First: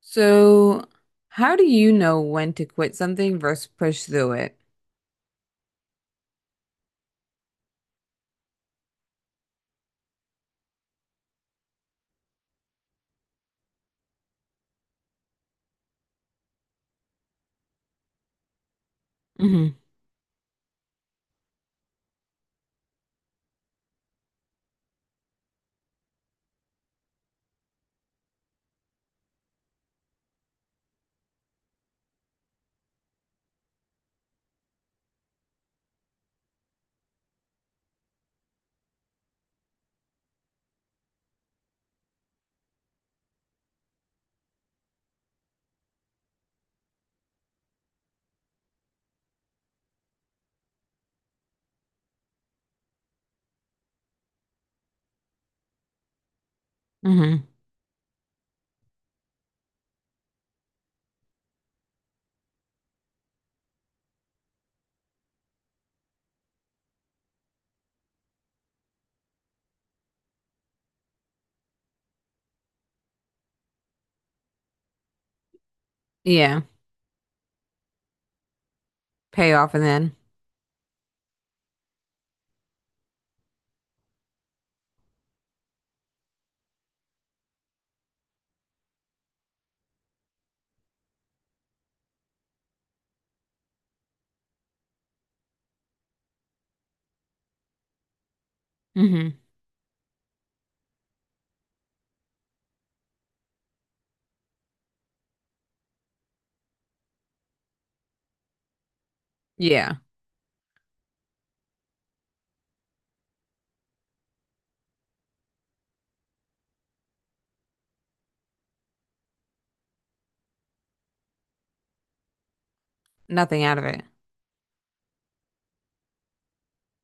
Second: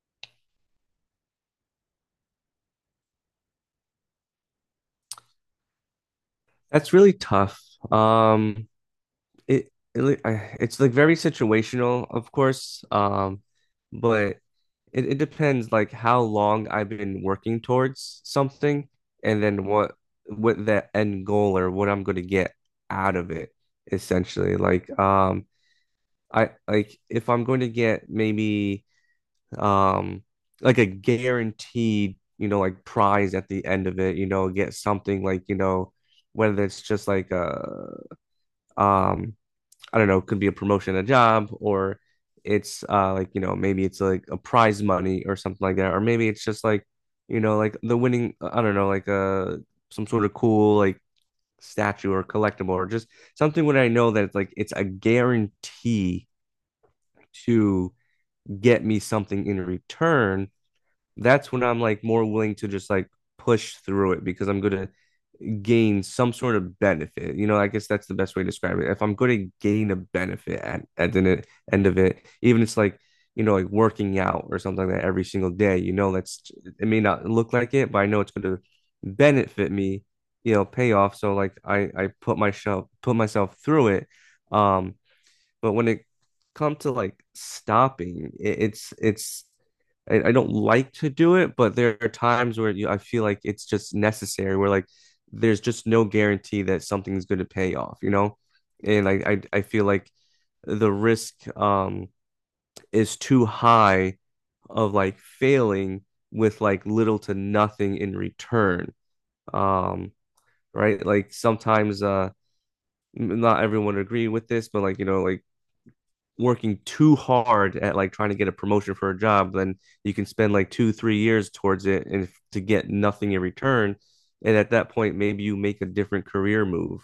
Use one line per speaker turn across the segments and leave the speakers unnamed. So, how do you know when to quit something versus push through it?
That's really tough. Um, it's like very situational, of course. But it depends, like how long I've been working towards something, and then
Hmm.
what that end goal or what I'm going to get out of it essentially. Like I, like, if I'm going to get maybe um like a guaranteed, you know, like prize at the end of it, you know, get something like, you know, whether it's just like a um I don't know, could be a promotion, a job, or it's like, you know, maybe it's like a prize money or something like that, or maybe it's just like, you know, like the winning, I don't know, like some sort of cool, like, statue or collectible, or just something where I know that it's like it's a guarantee
Hmm.
to get me something in return. That's when I'm like more willing to just like push through it because I'm gonna gain some sort of benefit. You know, I guess that's the best way to describe it. If I'm going to gain a benefit at the end of it, even it's like, you know, like working out or something like that every single day, you know, that's,
Yeah.
it may not look like it, but I know it's going to
Pay
benefit
off and
me,
then.
you know, pay off. So like I put myself, put myself through it. Um but when it comes to like stopping, it's I don't like to do it, but there are times where you, I feel like it's just necessary. Where like there's just no guarantee that something's going to pay off, you know? And like
Hmm.
I feel like the risk is too high of like failing with like little to nothing in return.
Yeah.
Um, right? Like sometimes not everyone agree with this, but like you know, like working too hard at like trying to get a promotion for a job, then you can spend like two, 3 years towards it and to get nothing in
Nothing out of
return.
it.
And at that point, maybe you make a different career move.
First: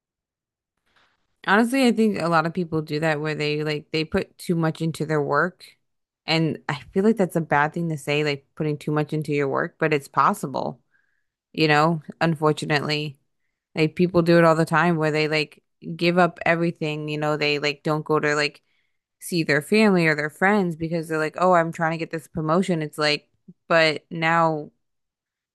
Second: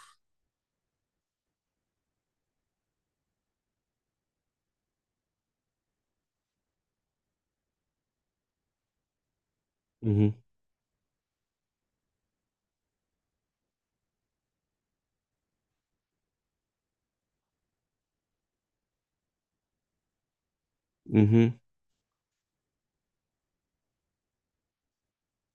Honestly, I think a lot of people do that where they like they put too much into their work. And I feel like that's a bad thing to say, like putting too much into your work, but it's
Hmm.
possible, you know, unfortunately. Like people do it all the time where they like give up everything, you know, they like don't go to like see their family or their friends because they're like,
Hmm.
oh, I'm trying to get this promotion. It's like, but now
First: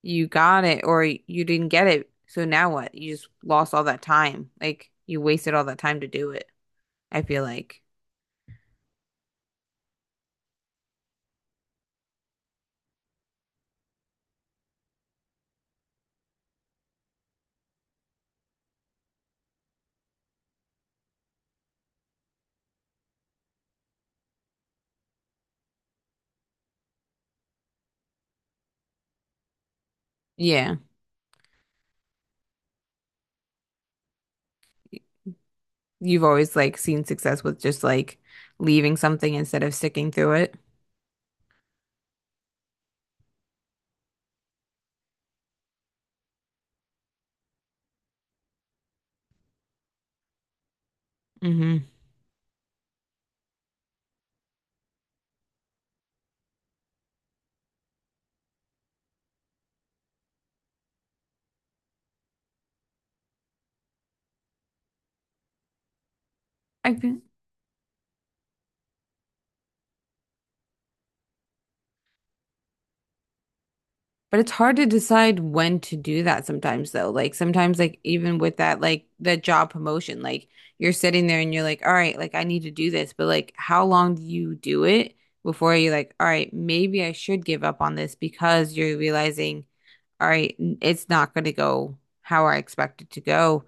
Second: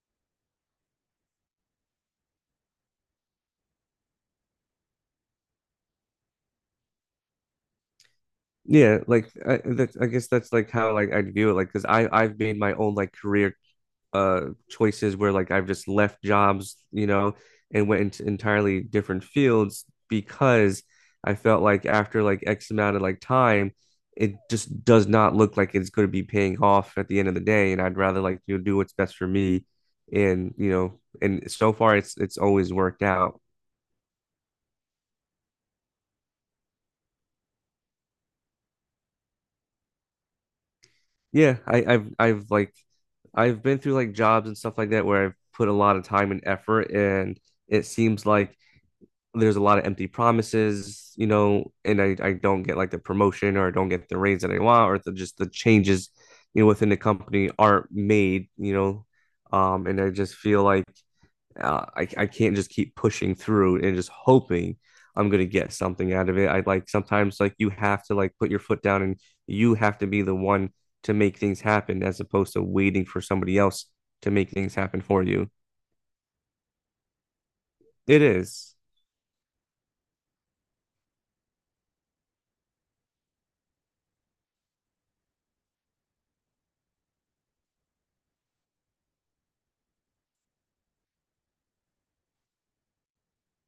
you got it or you didn't get it. So now what? You just lost all that time. Like you wasted all that time to do it. I feel like,
Yeah, like I, that's, I guess that's like how like I view it. Like, because I've made my own like career uh choices where like I've just left jobs, you know, and went into entirely different fields because I felt like after like X amount of like time, it just does not look like it's going to be paying off at the end of the day, and I'd rather like you know do what's best for me, and you
yeah,
know, and so far it's always worked out.
you've always like seen success with just like leaving something instead of sticking through it.
Yeah, I, I've like I've been through like jobs and stuff like that where I've put a lot of time and effort, and it seems like there's a lot of empty promises, you know,
Mm-hmm.
and I don't get like the promotion or I don't get the raise that I want or the, just the changes, you know, within the company aren't made, you know, and I just feel like I can't just keep pushing through and just hoping I'm going to get something out of it. I like
I feel,
sometimes like you have to like put your foot down and you have to be the one to make things happen as opposed to waiting for somebody else to
but it's
make things
hard to
happen for
decide
you.
when to do that sometimes though. Like sometimes like
It
even with
is.
that like the job promotion, like you're sitting there and you're like, all right, like I need to do this, but like how long do you do it before you're like, all right, maybe I should give up on this because you're realizing, all right, it's not going to go how I expect it to go.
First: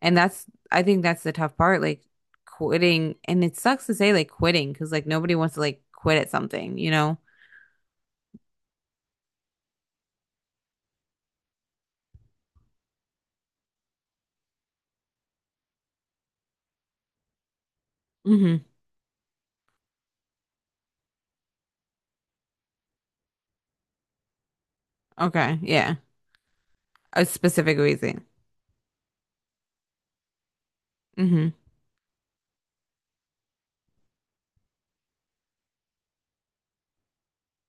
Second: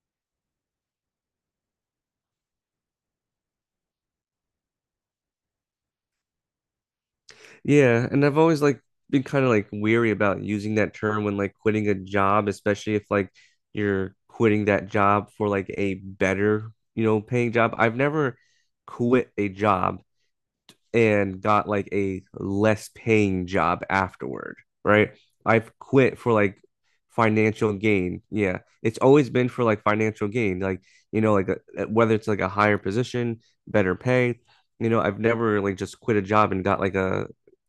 And that's I think that's the tough part, like quitting. And it sucks to say like quitting because like nobody wants to like quit at something, you know?
Yeah, and I've always like been kind of like weary about using that term when like quitting a job, especially if like you're quitting that job for like a better, you know, paying job. I've never
Hmm.
quit a job and got like a less paying job afterward, right?
Okay,
I've
yeah.
quit for like
A
financial
specific
gain.
reason.
Yeah, it's always been for like financial gain, like you know,
Hmm.
like a, whether it's like a higher position, better pay. You know, I've never like just quit a job and got like a,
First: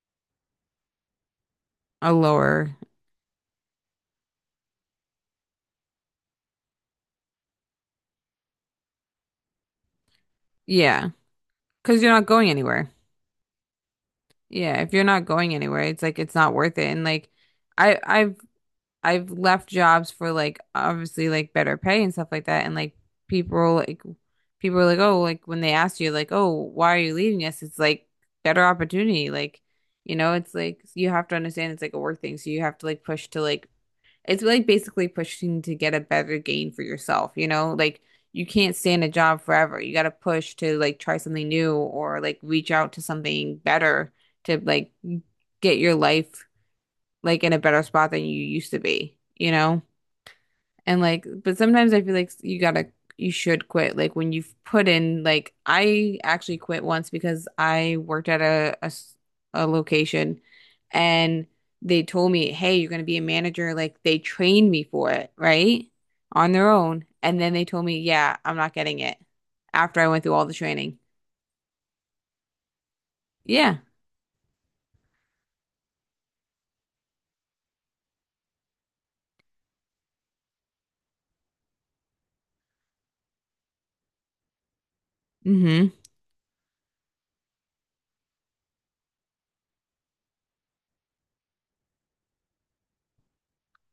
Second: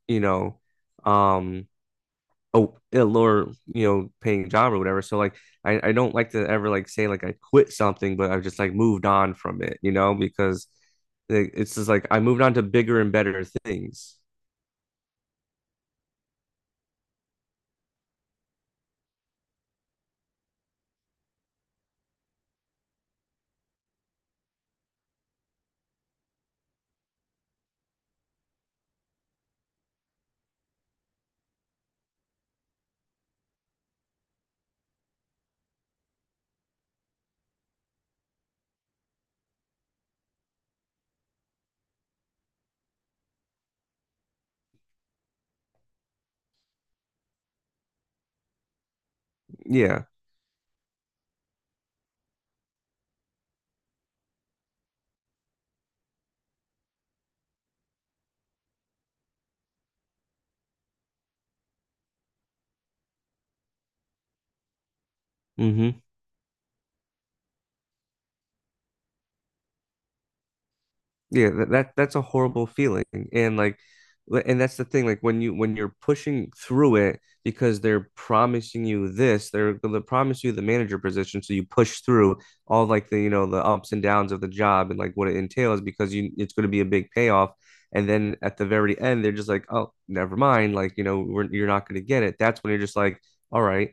you know, um,
A lower.
oh, a lower, you know, paying job or whatever, so like I don't like to ever like say like I quit something, but I've just like moved on from it, you know, because
Yeah.
like it's just
Because
like
you're
I
not
moved
going
on to
anywhere.
bigger and better things.
Yeah. If you're not going anywhere, it's like it's not worth it. And like I've I've left jobs for like obviously like better pay and stuff like that. And like people are like, oh, like when they ask you like, oh, why are you leaving us? It's like better opportunity. Like, you know, it's like you have to understand it's like a work thing. So you have to like push to like it's like basically pushing to get a better gain for yourself, you know? Like you can't stay in a job forever. You got to push to like try something new or like reach out to something better to like get your life like in a better spot than you used to be, you know?
Yeah.
And like, but sometimes I feel like you gotta, you should quit. Like when you've put in, like I actually quit once because I worked at a, a location and they told me, hey, you're gonna be a manager. Like they trained me for it, right?
Hmm.
On their own. And then they told me, yeah, I'm not getting it after I went through all the training.
Yeah, that's a horrible feeling. And like
Yeah.
and that's the thing, like when you when you're pushing through it because they're promising you this, they're gonna promise you the manager position. So you push through all like the you know the ups and downs of the job and like what it entails
Mm-hmm.
because you it's gonna be a big payoff. And then at the very end, they're just like, oh, never mind. Like, you know, we're, you're not gonna get it. That's when you're just like, all right,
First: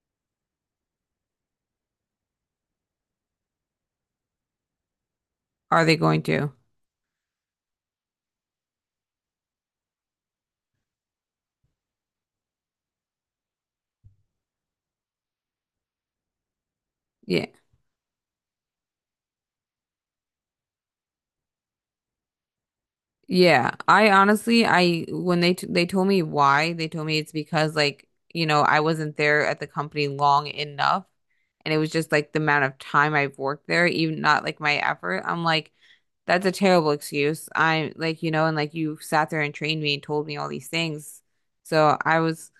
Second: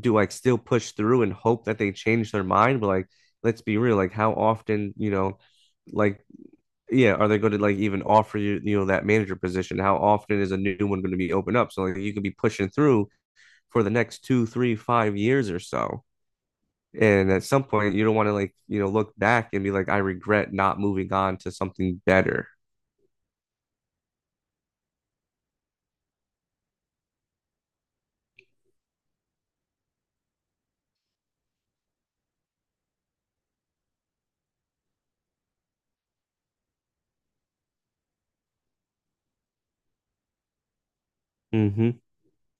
do I still push through and hope that they change their mind? But like, let's be real, like how often, you know,
Are they going
like
to?
yeah, are they going to like even offer you, you know, that manager position? How often is a new one going to be opened up? So like you could be pushing through for the next two, three, 5 years or so. And at
Yeah.
some point, you don't want to like, you know, look back and be like, I regret not moving on to something better.
Yeah, I honestly, I when they told me why, they told me it's because like, you know, I wasn't there at the company long enough and it was just like the amount of time I've worked there, even not like my effort. I'm like, that's a terrible excuse. I'm like, you know, and like you sat there and trained me and told me all these things.
Mm-hmm.
So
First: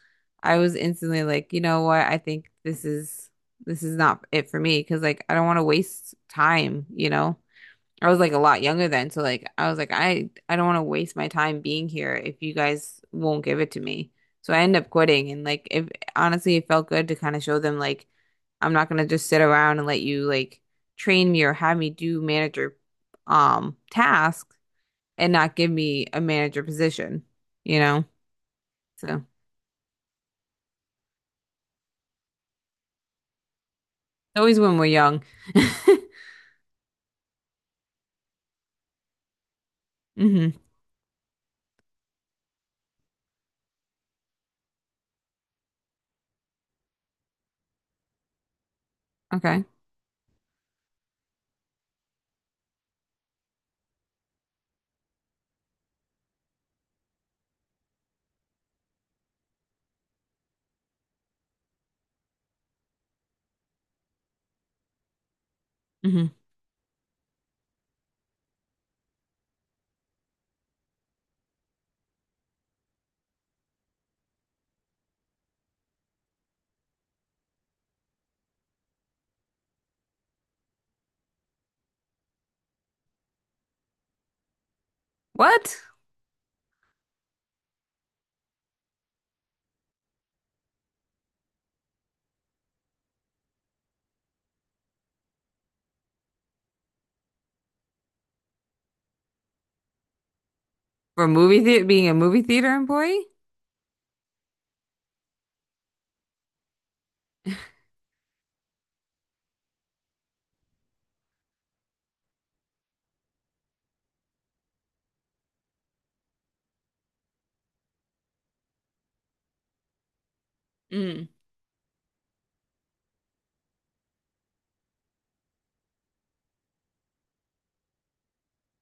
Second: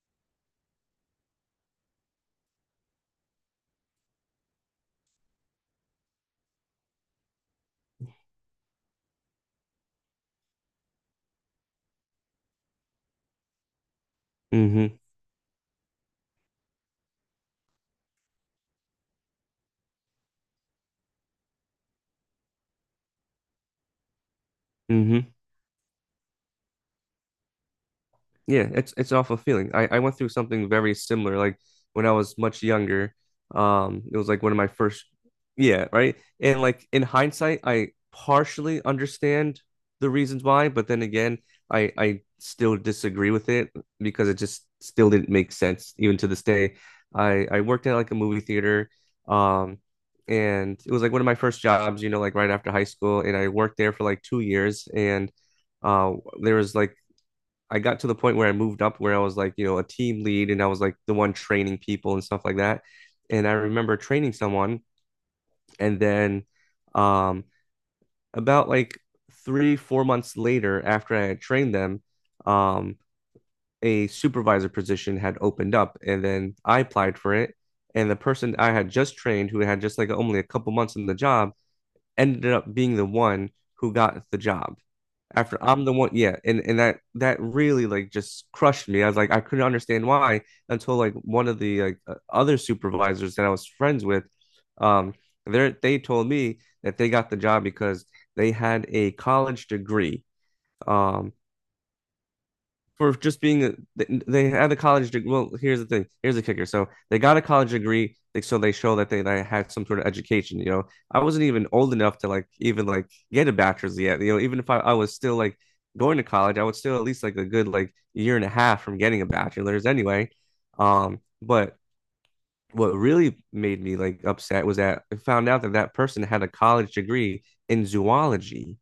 I was instantly like, you know what? I think this is not it for me because like I don't want to waste time, you know? I was like a lot younger then, so like I was like I don't want to waste my time being here if you guys won't give it to me. So I ended up
Mm-hmm.
quitting and like if honestly it felt good to kind of show them like I'm not gonna just sit around and let you like train me or have me do manager tasks and
Mm-hmm.
not give me a manager position, you know?
Yeah,
So
it's an
it's
awful feeling. I went through something very similar, like when I was much younger. It was like one of
always
my
when we're
first,
young.
yeah, right. And like in hindsight, I partially understand the reasons
Hmm.
why, but then again, I still disagree with it because it just still didn't make sense even to this day. I worked at like a movie theater,
Okay.
um, and it was like one of my first jobs, you know, like right after high school, and I worked there for like 2 years, and uh, there was like I got to the point where I moved up where I was like, you know, a team lead and I was like the one training people and stuff like that. And I remember training someone and
Hmm.
then um about like three, 4 months later after I had trained them, um, a supervisor position had opened up and then I applied for it. And the person I had just trained who had just like only a couple months in the job ended up being the one who got the job after
What?
I'm the one, yeah, and that that really like just crushed me. I was like, I couldn't understand why until like one of the like other supervisors that I was friends with, um, they told me that they got the job because they had a college degree,
For
um,
movie theater being a movie theater
for
employee?
just being a, they, had a college degree. Well, here's the thing. Here's the kicker. So they got a college degree, so they show that they had some sort of education. You know, I wasn't even old enough to like even like get a bachelor's yet. You know, even if I, I was still like going to college, I would still at least like a good like year and a half from getting a bachelor's anyway.
Mm.
But what really made me like upset was that I found out that that person had a college degree in zoology,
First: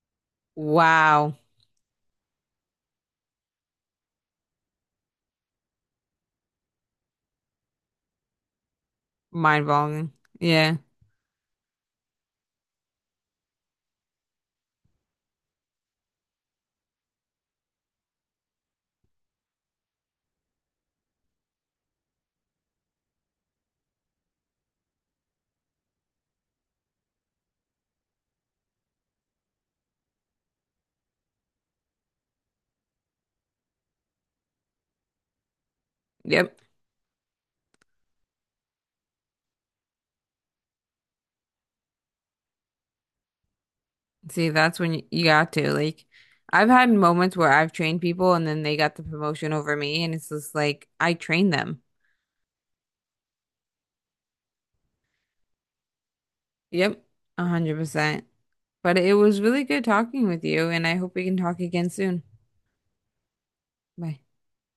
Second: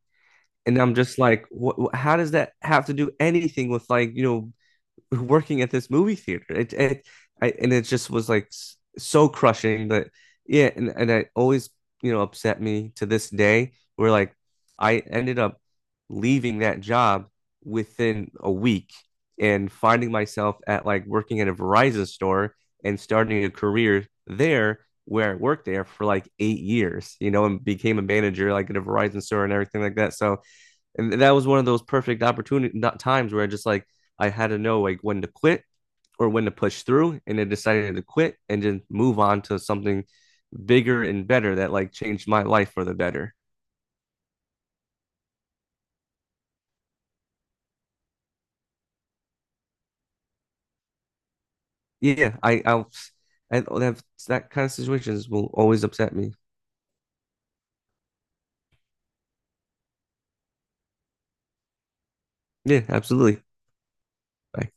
and I'm just
Wow.
like, what, how does that have to do anything with like you know working at this movie theater. It I, and it just was like so crushing, but
Mind-boggling.
yeah,
Yeah.
and it always you know upset me to this day. Where like I ended up leaving that job within a week and finding myself at like working at a Verizon store and starting a career there where I worked there for like 8 years, you know, and became a manager like at a Verizon store and everything like that. So and that was one of those perfect opportunity not times where I just like I had to know like when to quit or when to
Yep.
push through, and I decided to quit and just move on to something bigger and better that like changed my life for the better.
See, that's when you got to like I've had moments where I've trained people and then they got the promotion over me and it's just like I trained them.
Yeah, I that that kind of situations will always upset me.
Yep. 100%. But it was really good talking with you and I hope we can talk again soon.
Yeah, absolutely.
Bye.
I